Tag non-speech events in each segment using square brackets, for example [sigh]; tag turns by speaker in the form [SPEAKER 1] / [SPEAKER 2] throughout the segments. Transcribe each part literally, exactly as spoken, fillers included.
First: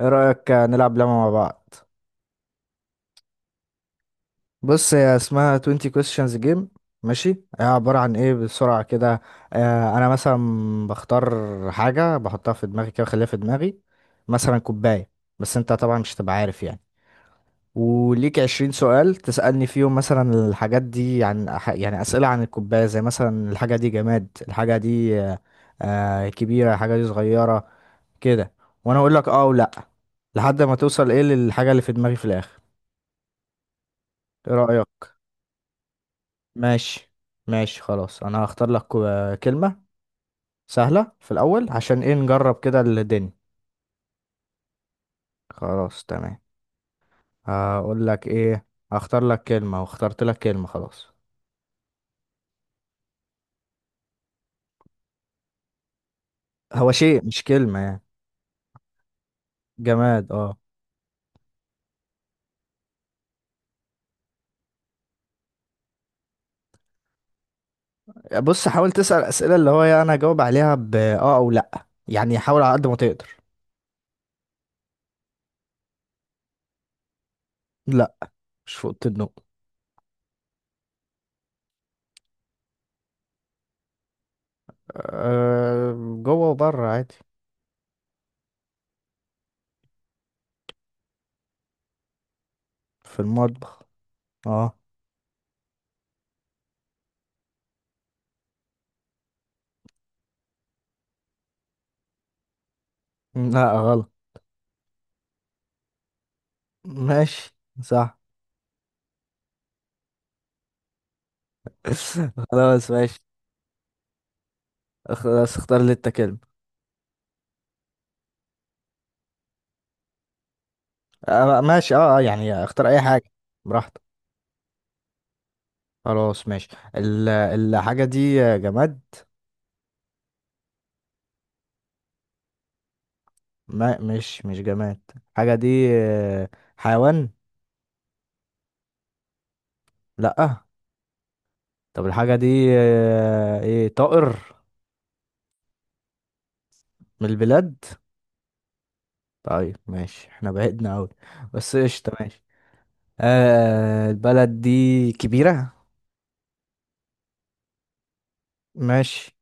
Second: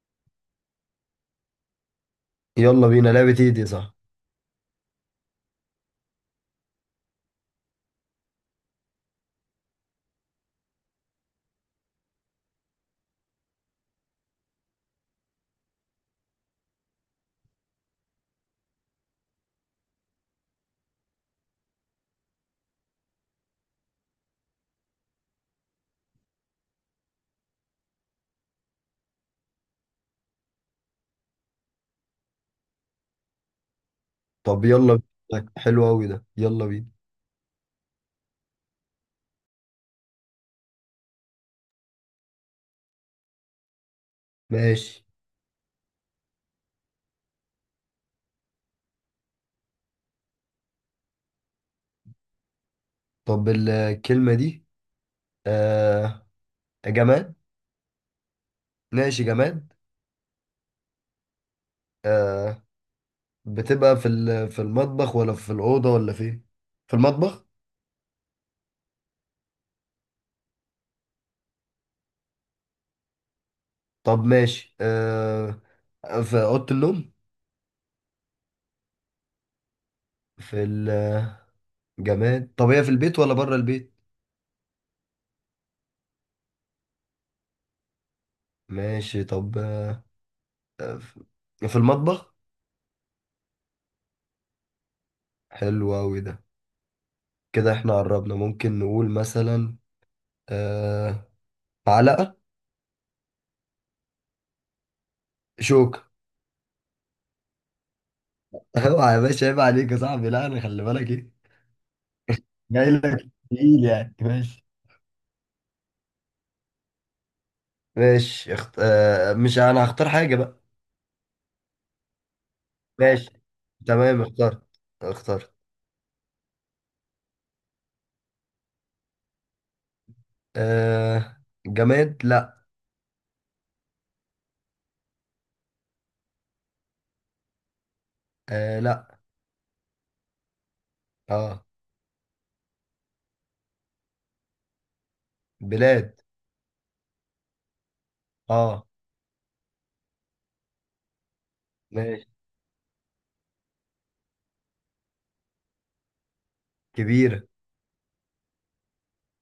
[SPEAKER 1] ايه رأيك نلعب لعبة مع بعض.
[SPEAKER 2] يلا بينا. لعبة ايه دي؟ صح.
[SPEAKER 1] بص هي اسمها عشرين questions game. ماشي هي عبارة عن ايه بسرعة كده. آه انا مثلا بختار حاجة بحطها في دماغي كده بخليها في دماغي، مثلا كوباية. بس انت طبعا مش هتبقى عارف يعني. وليك عشرين سؤال تسألني فيهم، مثلا الحاجات دي عن أح- يعني أسئلة عن الكوباية، زي مثلا الحاجة دي جماد، الحاجة دي آه آه، كبيرة، الحاجة دي صغيرة، كده. وانا اقول لك اه ولا، لحد ما توصل ايه للحاجة اللي في دماغي في الآخر. ايه
[SPEAKER 2] طب يلا
[SPEAKER 1] رأيك؟
[SPEAKER 2] بينا. حلو أوي ده، يلا بينا.
[SPEAKER 1] ماشي. ماشي خلاص، انا هختار لك كو- كلمة سهلة في الاول عشان ايه نجرب كده الدنيا.
[SPEAKER 2] ماشي.
[SPEAKER 1] خلاص تمام. هقول لك ايه، هختار لك كلمة. واخترت لك كلمة خلاص.
[SPEAKER 2] طب الكلمة دي. آه.
[SPEAKER 1] هو شيء
[SPEAKER 2] جماد؟
[SPEAKER 1] مش كلمة يعني.
[SPEAKER 2] ماشي، جماد.
[SPEAKER 1] جماد اه.
[SPEAKER 2] آه، بتبقى في ال- في المطبخ ولا في الأوضة ولا فين؟ في المطبخ.
[SPEAKER 1] بص حاول تسأل اسئلة اللي هو يعني انا اجاوب عليها ب اه او لا، يعني حاول على قد ما تقدر.
[SPEAKER 2] طب ماشي. آه. في أوضة النوم؟
[SPEAKER 1] لا، مش في اوضه النوم.
[SPEAKER 2] في الجماد، طب هي في البيت ولا بره البيت؟
[SPEAKER 1] أه، جوه وبره عادي.
[SPEAKER 2] ماشي. طب، آه، في المطبخ؟
[SPEAKER 1] في المطبخ اه.
[SPEAKER 2] حلو أوي ده، كده احنا قربنا. ممكن نقول مثلا آه معلقة؟
[SPEAKER 1] لا غلط.
[SPEAKER 2] شوكة؟
[SPEAKER 1] ماشي. صح.
[SPEAKER 2] اوعى يا باشا، عيب عليك يا صاحبي. لا، انا خلي بالك ايه.
[SPEAKER 1] [laughs] خلاص
[SPEAKER 2] جاي
[SPEAKER 1] ماشي.
[SPEAKER 2] لك تقيل يعني، ماشي.
[SPEAKER 1] خلاص اختار اللي انت كلمة.
[SPEAKER 2] ماشي، اخت... آه مش انا هختار حاجة بقى.
[SPEAKER 1] آه ماشي اه، آه، يعني اختار اي حاجة
[SPEAKER 2] ماشي
[SPEAKER 1] براحتك.
[SPEAKER 2] تمام. اخترت، اخترت.
[SPEAKER 1] خلاص ماشي. ال- الحاجة دي جماد.
[SPEAKER 2] آه، جماد؟ لا.
[SPEAKER 1] ما مش مش جماد. الحاجة دي، آه، حيوان.
[SPEAKER 2] آه، لا.
[SPEAKER 1] لأ.
[SPEAKER 2] اه،
[SPEAKER 1] طب الحاجة دي، آه، ايه طائر؟
[SPEAKER 2] بلاد.
[SPEAKER 1] من البلاد.
[SPEAKER 2] اه،
[SPEAKER 1] طيب ماشي، احنا بعدنا اوي بس قشطة
[SPEAKER 2] ماشي،
[SPEAKER 1] ماشي. آه البلد دي كبيرة.
[SPEAKER 2] كبيرة.
[SPEAKER 1] ماشي.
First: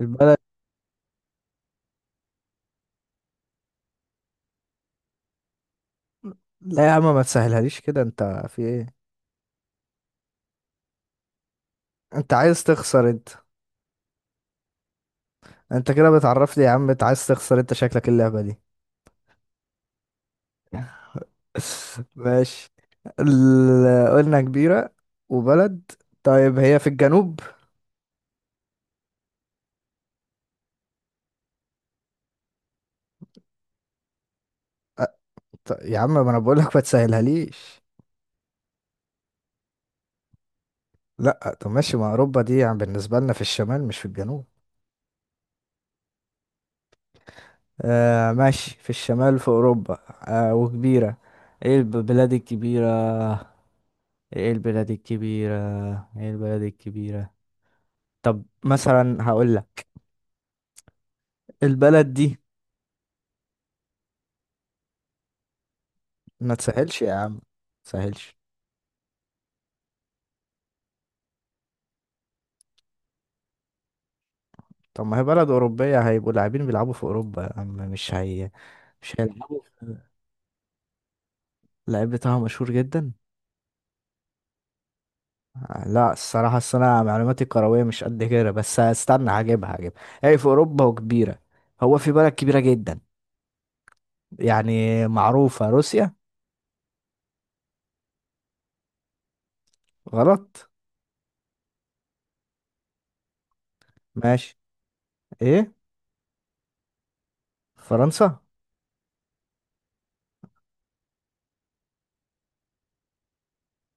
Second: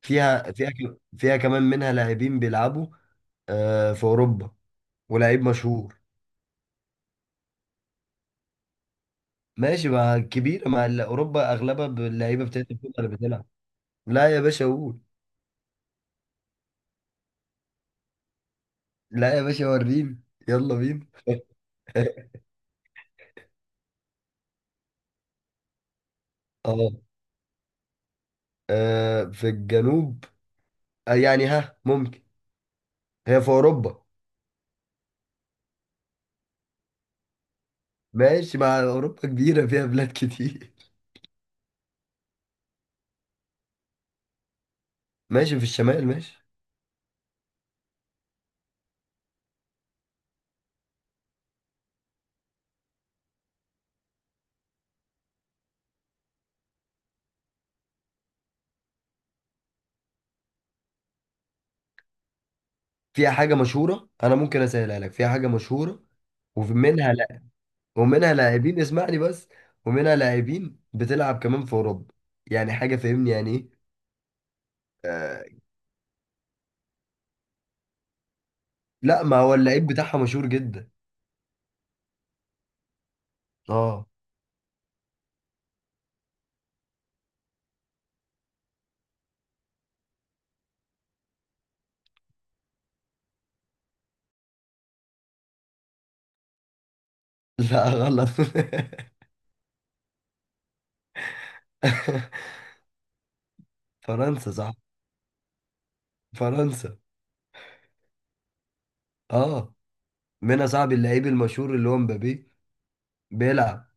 [SPEAKER 1] البلد.
[SPEAKER 2] فيها فيها ك- فيها كمان منها لاعبين بيلعبوا. آه، في اوروبا. ولاعيب مشهور.
[SPEAKER 1] لا يا عم ما تسهلهاليش كده انت. في ايه؟
[SPEAKER 2] ماشي مع كبيرة، مع ال- اوروبا اغلبها
[SPEAKER 1] انت
[SPEAKER 2] باللعيبة
[SPEAKER 1] عايز
[SPEAKER 2] بتاعت الفوتبول
[SPEAKER 1] تخسر
[SPEAKER 2] اللي
[SPEAKER 1] انت؟
[SPEAKER 2] بتلعب. لا يا باشا، قول.
[SPEAKER 1] انت كده بتعرفني يا عم، انت عايز تخسر انت شكلك اللعبة دي.
[SPEAKER 2] لا يا باشا، وريني. يلا بينا.
[SPEAKER 1] [laughs]
[SPEAKER 2] اه.
[SPEAKER 1] ماشي. ال- قلنا كبيرة وبلد. طيب هي في
[SPEAKER 2] آه،
[SPEAKER 1] الجنوب؟
[SPEAKER 2] آه، في الجنوب. آه، يعني ها ممكن. هي في اوروبا؟
[SPEAKER 1] أ- ط- يا عم ما انا بقول لك ما تسهلها ليش.
[SPEAKER 2] ماشي، مع اوروبا كبيره فيها بلاد كتير.
[SPEAKER 1] لا طب ماشي، ما اوروبا دي يعني بالنسبة لنا في الشمال مش في الجنوب.
[SPEAKER 2] [laughs] ماشي، في الشمال، ماشي.
[SPEAKER 1] آه ماشي في الشمال في اوروبا. آه وكبيرة. ايه البلاد الكبيرة؟ ايه البلاد الكبيرة ايه البلاد الكبيرة طب مثلا هقول لك البلد دي.
[SPEAKER 2] فيها حاجه مشهوره، انا ممكن اسهلها لك، فيها حاجه مشهوره.
[SPEAKER 1] ما تسهلش
[SPEAKER 2] ومنها،
[SPEAKER 1] يا عم، ما
[SPEAKER 2] لا، ومنها
[SPEAKER 1] تسهلش
[SPEAKER 2] لاعبين، اسمعني بس. ومنها لاعبين بتلعب كمان في اوروبا. يعني حاجه فاهمني يعني ايه.
[SPEAKER 1] طب ما هي
[SPEAKER 2] آه،
[SPEAKER 1] بلد أوروبية، هيبقوا لاعبين بيلعبوا في أوروبا يا عم مش هي؟ مش
[SPEAKER 2] لا، ما هو
[SPEAKER 1] هيلعبوا
[SPEAKER 2] اللعيب بتاعها مشهور جدا.
[SPEAKER 1] اللعيب بتاعهم مشهور جدا.
[SPEAKER 2] اه.
[SPEAKER 1] آه، لا الصراحة أصل أنا معلوماتي الكروية مش قد كده، بس استنى هجيبها هجيبها هي في أوروبا وكبيرة. هو في بلد كبيرة جدا يعني معروفة، روسيا.
[SPEAKER 2] لا غلط. [laughs]
[SPEAKER 1] غلط.
[SPEAKER 2] فرنسا،
[SPEAKER 1] ماشي.
[SPEAKER 2] صح؟
[SPEAKER 1] إيه؟
[SPEAKER 2] فرنسا.
[SPEAKER 1] فرنسا.
[SPEAKER 2] اه، منها صاحب اللعيب المشهور اللي هو مبابي، بيلعب.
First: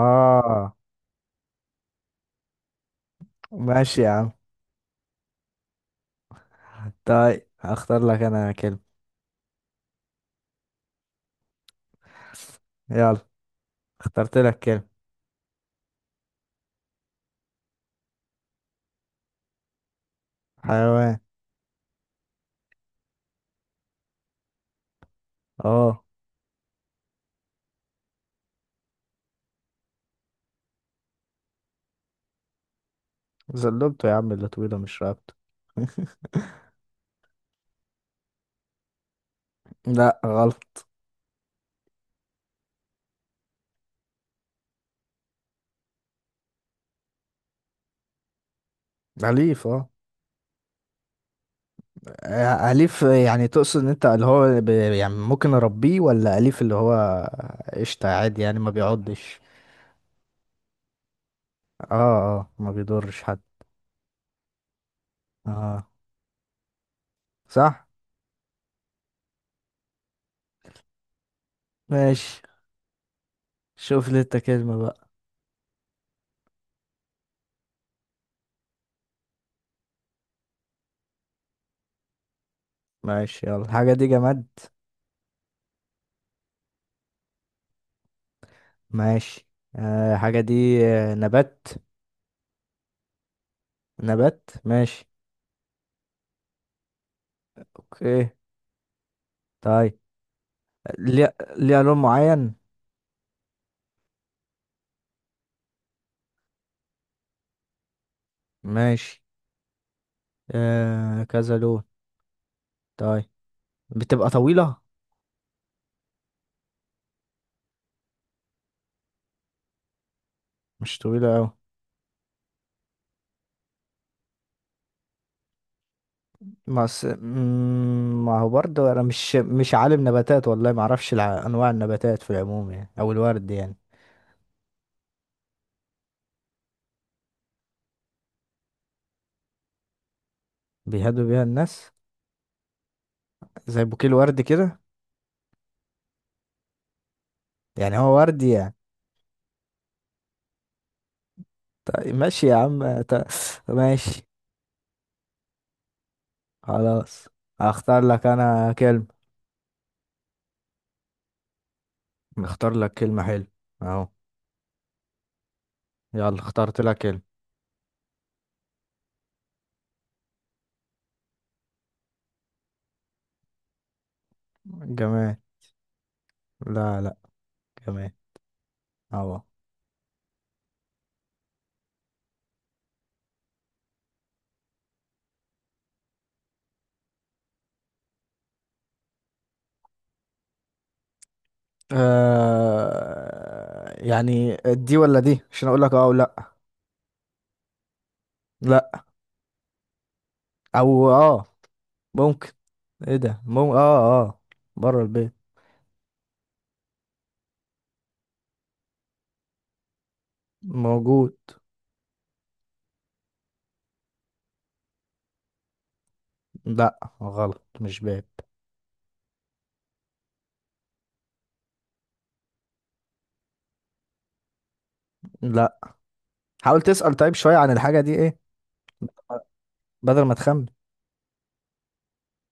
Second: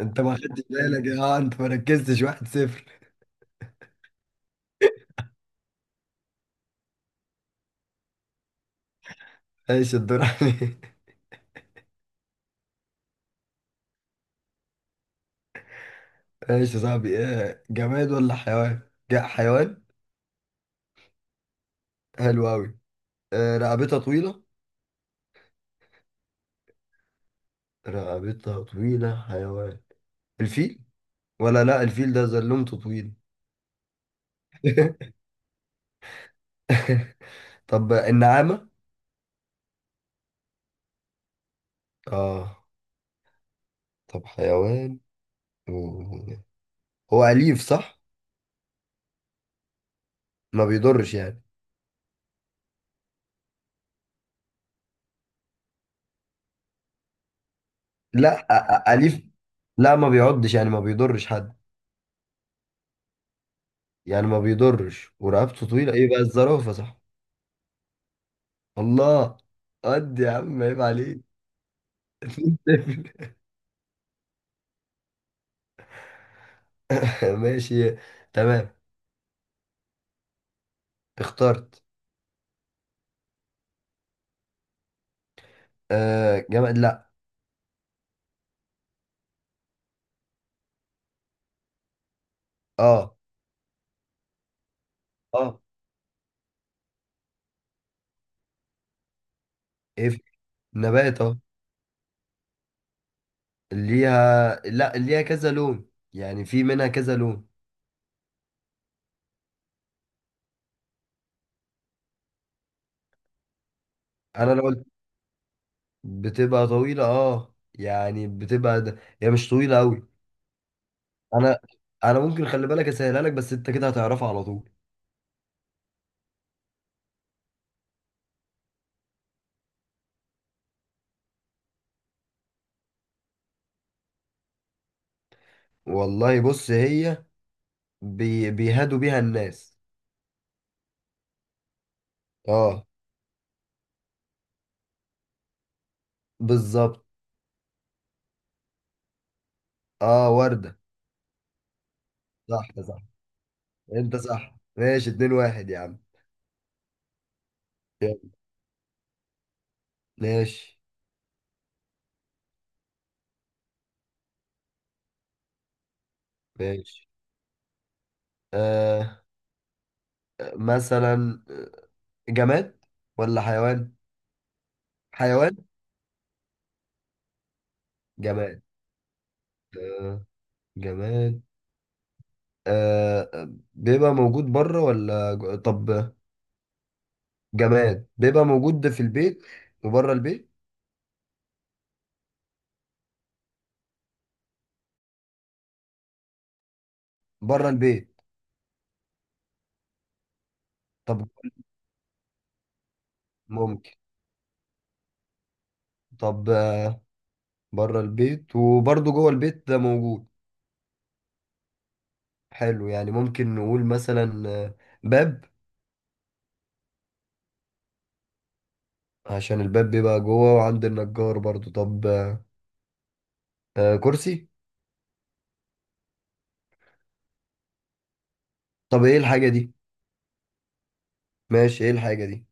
[SPEAKER 2] انت ما خدتش بالك. اه، انت ما ركزتش. واحد صفر.
[SPEAKER 1] ماشي يا عم. طيب هختار لك أنا كلمة.
[SPEAKER 2] ايش؟ الدور عليك.
[SPEAKER 1] يلا، اخترت لك كلمة.
[SPEAKER 2] [laughs] ايش يا صاحبي؟ ايه، جماد ولا حيوان؟ جاء حيوان.
[SPEAKER 1] حيوان
[SPEAKER 2] حلو قوي. اه. رقبتها طويلة؟
[SPEAKER 1] اه.
[SPEAKER 2] رقبتها طويلة، حيوان. الفيل؟ ولا، لا، الفيل ده زلمته طويل.
[SPEAKER 1] زلبته يا عم اللي طويلة مش
[SPEAKER 2] [laughs]
[SPEAKER 1] رابطة. [laughs]
[SPEAKER 2] طب النعامة؟
[SPEAKER 1] لا غلط.
[SPEAKER 2] اه. طب حيوان، و- هو أليف، صح؟
[SPEAKER 1] أليف اه.
[SPEAKER 2] ما بيضرش يعني؟
[SPEAKER 1] آه، أليف يعني تقصد ان انت اللي هو ب... يعني ممكن اربيه؟ ولا أليف اللي هو قشطة
[SPEAKER 2] لا،
[SPEAKER 1] عادي يعني ما
[SPEAKER 2] أ- أ- أليف.
[SPEAKER 1] بيعضش.
[SPEAKER 2] لا، ما بيعضش يعني ما بيضرش حد.
[SPEAKER 1] اه. اه ما بيضرش حد.
[SPEAKER 2] يعني ما بيضرش ورقبته
[SPEAKER 1] اه
[SPEAKER 2] طويلة. ايه بقى؟ الزرافة، صح؟
[SPEAKER 1] صح.
[SPEAKER 2] الله. قد يا عم، عيب عليك.
[SPEAKER 1] ماشي.
[SPEAKER 2] [laughs]
[SPEAKER 1] شوف لي انت كلمة بقى.
[SPEAKER 2] ماشي تمام. اخترت.
[SPEAKER 1] ماشي يلا. الحاجة دي جماد.
[SPEAKER 2] آه، جماد؟ لا.
[SPEAKER 1] ماشي. آه الحاجة دي، آه، نبات.
[SPEAKER 2] اه،
[SPEAKER 1] نبات ماشي.
[SPEAKER 2] اه،
[SPEAKER 1] اوكي طيب.
[SPEAKER 2] ايه؟ في- نبات؟
[SPEAKER 1] ليها
[SPEAKER 2] اه.
[SPEAKER 1] ليها لون معين؟
[SPEAKER 2] ليها؟ لا، ليها كذا لون، يعني في منها كذا لون.
[SPEAKER 1] ماشي. آه كذا لون. طيب بتبقى
[SPEAKER 2] انا لو
[SPEAKER 1] طويلة؟
[SPEAKER 2] قلت بتبقى طويلة، اه يعني بتبقى د- هي مش طويلة قوي.
[SPEAKER 1] مش طويلة أوي.
[SPEAKER 2] انا انا ممكن خلي بالك اسهلها لك، بس انت كده هتعرفها على طول.
[SPEAKER 1] بس مم، ما هو برضه انا مش مش عالم نباتات، والله ما اعرفش الع- انواع النباتات في العموم يعني، او الورد يعني.
[SPEAKER 2] والله بص، هي بي... بيهادوا بيها الناس.
[SPEAKER 1] بيهدوا بيها الناس
[SPEAKER 2] اه،
[SPEAKER 1] زي بوكيه الورد كده.
[SPEAKER 2] بالظبط.
[SPEAKER 1] يعني هو ورد يعني.
[SPEAKER 2] اه، وردة.
[SPEAKER 1] طيب ماشي يا
[SPEAKER 2] صح،
[SPEAKER 1] عم
[SPEAKER 2] صح.
[SPEAKER 1] ط-
[SPEAKER 2] انت
[SPEAKER 1] ماشي
[SPEAKER 2] صح، ماشي، اتنين واحد، يا عم.
[SPEAKER 1] خلاص. هختار
[SPEAKER 2] يلا.
[SPEAKER 1] لك انا كلمة.
[SPEAKER 2] ماشي،
[SPEAKER 1] اختار لك كلمة حلوة اهو. يلا اخترت لك
[SPEAKER 2] ماشي.
[SPEAKER 1] كلمة.
[SPEAKER 2] آه، مثلا جماد ولا حيوان؟
[SPEAKER 1] جمال.
[SPEAKER 2] حيوان؟
[SPEAKER 1] لا لا جمال.
[SPEAKER 2] جماد؟
[SPEAKER 1] اهو.
[SPEAKER 2] آه، جماد. آه، بيبقى موجود بره ولا جو- طب، جماد بيبقى موجود في البيت وبره البيت؟
[SPEAKER 1] آه يعني دي ولا دي عشان اقول لك اه ولا.
[SPEAKER 2] بره البيت.
[SPEAKER 1] لا. او
[SPEAKER 2] طب،
[SPEAKER 1] اه ممكن. ايه ده مم...
[SPEAKER 2] ممكن.
[SPEAKER 1] اه اه بره البيت.
[SPEAKER 2] طب، بره البيت وبرضه جوه البيت ده موجود.
[SPEAKER 1] موجود.
[SPEAKER 2] حلو، يعني ممكن نقول مثلا آه، باب؟
[SPEAKER 1] لا غلط مش باب.
[SPEAKER 2] عشان الباب بيبقى جوه وعند النجار برضو. طب، آه كرسي؟
[SPEAKER 1] لا. حاول تسأل طيب شوية عن الحاجة دي ايه،
[SPEAKER 2] طب ايه الحاجة دي؟
[SPEAKER 1] بدل ما تخمن.
[SPEAKER 2] ماشي، ايه الحاجة دي؟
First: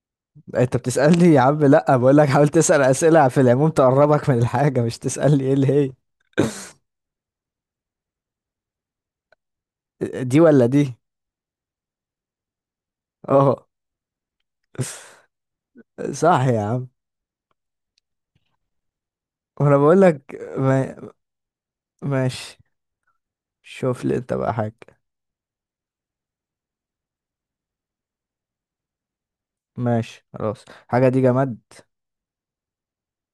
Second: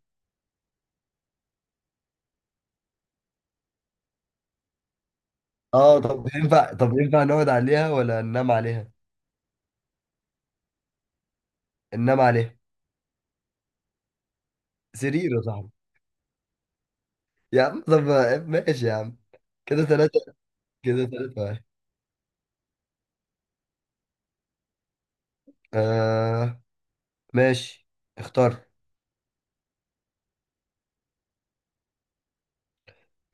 [SPEAKER 1] انت بتسألني يا عم؟ لا بقول لك حاول تسأل أسئلة في العموم تقربك من الحاجة، مش تسألني ايه اللي هي.
[SPEAKER 2] اه، طب ينفع طب ينفع نقعد عليها ولا ننام عليها؟
[SPEAKER 1] دي ولا دي.
[SPEAKER 2] ننام عليها.
[SPEAKER 1] اه.
[SPEAKER 2] سرير، يا صاحبي.
[SPEAKER 1] [laughs] صح يا عم.
[SPEAKER 2] يا عم طب، آه، ماشي يا عم.
[SPEAKER 1] وانا
[SPEAKER 2] كده
[SPEAKER 1] بقول لك
[SPEAKER 2] ثلاثة
[SPEAKER 1] ما...
[SPEAKER 2] كده ثلاثة واحد.
[SPEAKER 1] ماشي. شوف لي انت بقى حاجة.
[SPEAKER 2] آه، ماشي، اختار.
[SPEAKER 1] ماشي خلاص. حاجة دي جماد.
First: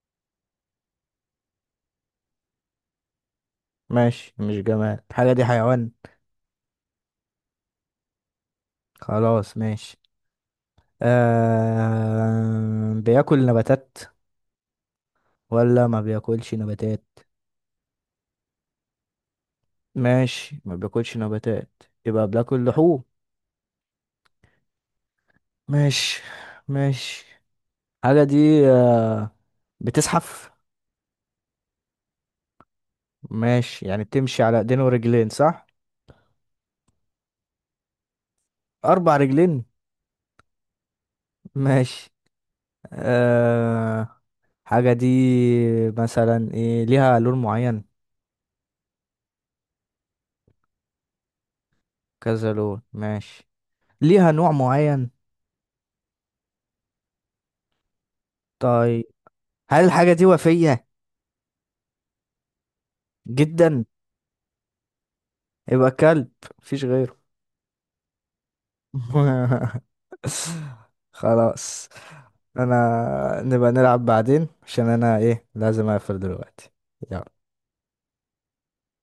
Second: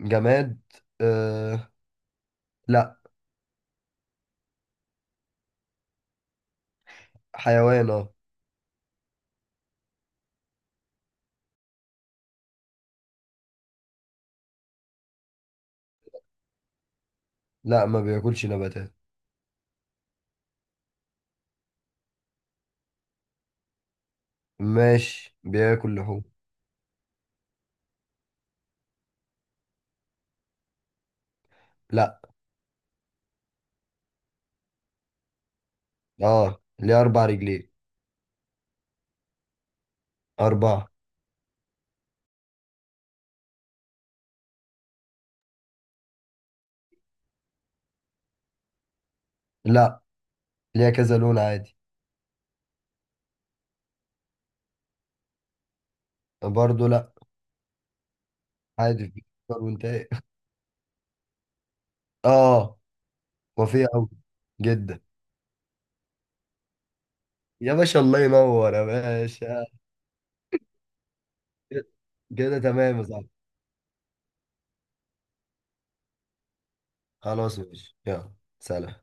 [SPEAKER 2] جماد؟ آه، لا.
[SPEAKER 1] ماشي مش جماد. الحاجة دي حيوان.
[SPEAKER 2] حيوان، اه.
[SPEAKER 1] خلاص ماشي. آه بياكل نباتات ولا ما بياكلش نباتات؟
[SPEAKER 2] لا، ما بياكلش نباتات.
[SPEAKER 1] ماشي ما بياكلش نباتات، يبقى بياكل لحوم.
[SPEAKER 2] ماشي، بياكل
[SPEAKER 1] ماشي.
[SPEAKER 2] لحوم.
[SPEAKER 1] ماشي. الحاجة دي آه بتزحف؟
[SPEAKER 2] لا.
[SPEAKER 1] ماشي، يعني بتمشي على ايدين ورجلين صح؟
[SPEAKER 2] اه، ليه اربع رجلين.
[SPEAKER 1] اربع رجلين.
[SPEAKER 2] اربعة.
[SPEAKER 1] ماشي. آه حاجة دي مثلا ايه، ليها لون معين؟
[SPEAKER 2] لا، ليها كذا لون عادي.
[SPEAKER 1] كذا لون ماشي. ليها نوع معين؟
[SPEAKER 2] برضه لا.
[SPEAKER 1] طيب.
[SPEAKER 2] عادي. في فطار، وانت
[SPEAKER 1] هل
[SPEAKER 2] ايه؟
[SPEAKER 1] الحاجة دي وفية؟
[SPEAKER 2] [laughs] اه،
[SPEAKER 1] جدا؟
[SPEAKER 2] وفيه قوي جدا.
[SPEAKER 1] يبقى كلب، مفيش غيره.
[SPEAKER 2] يا باشا، الله ينور يا باشا.
[SPEAKER 1] [laughs]
[SPEAKER 2] كده،
[SPEAKER 1] خلاص.
[SPEAKER 2] كده تمام يا صاحبي.
[SPEAKER 1] انا نبقى نلعب بعدين عشان انا ايه لازم اقفل دلوقتي. يلا.
[SPEAKER 2] خلاص ماشي، يلا، سلام.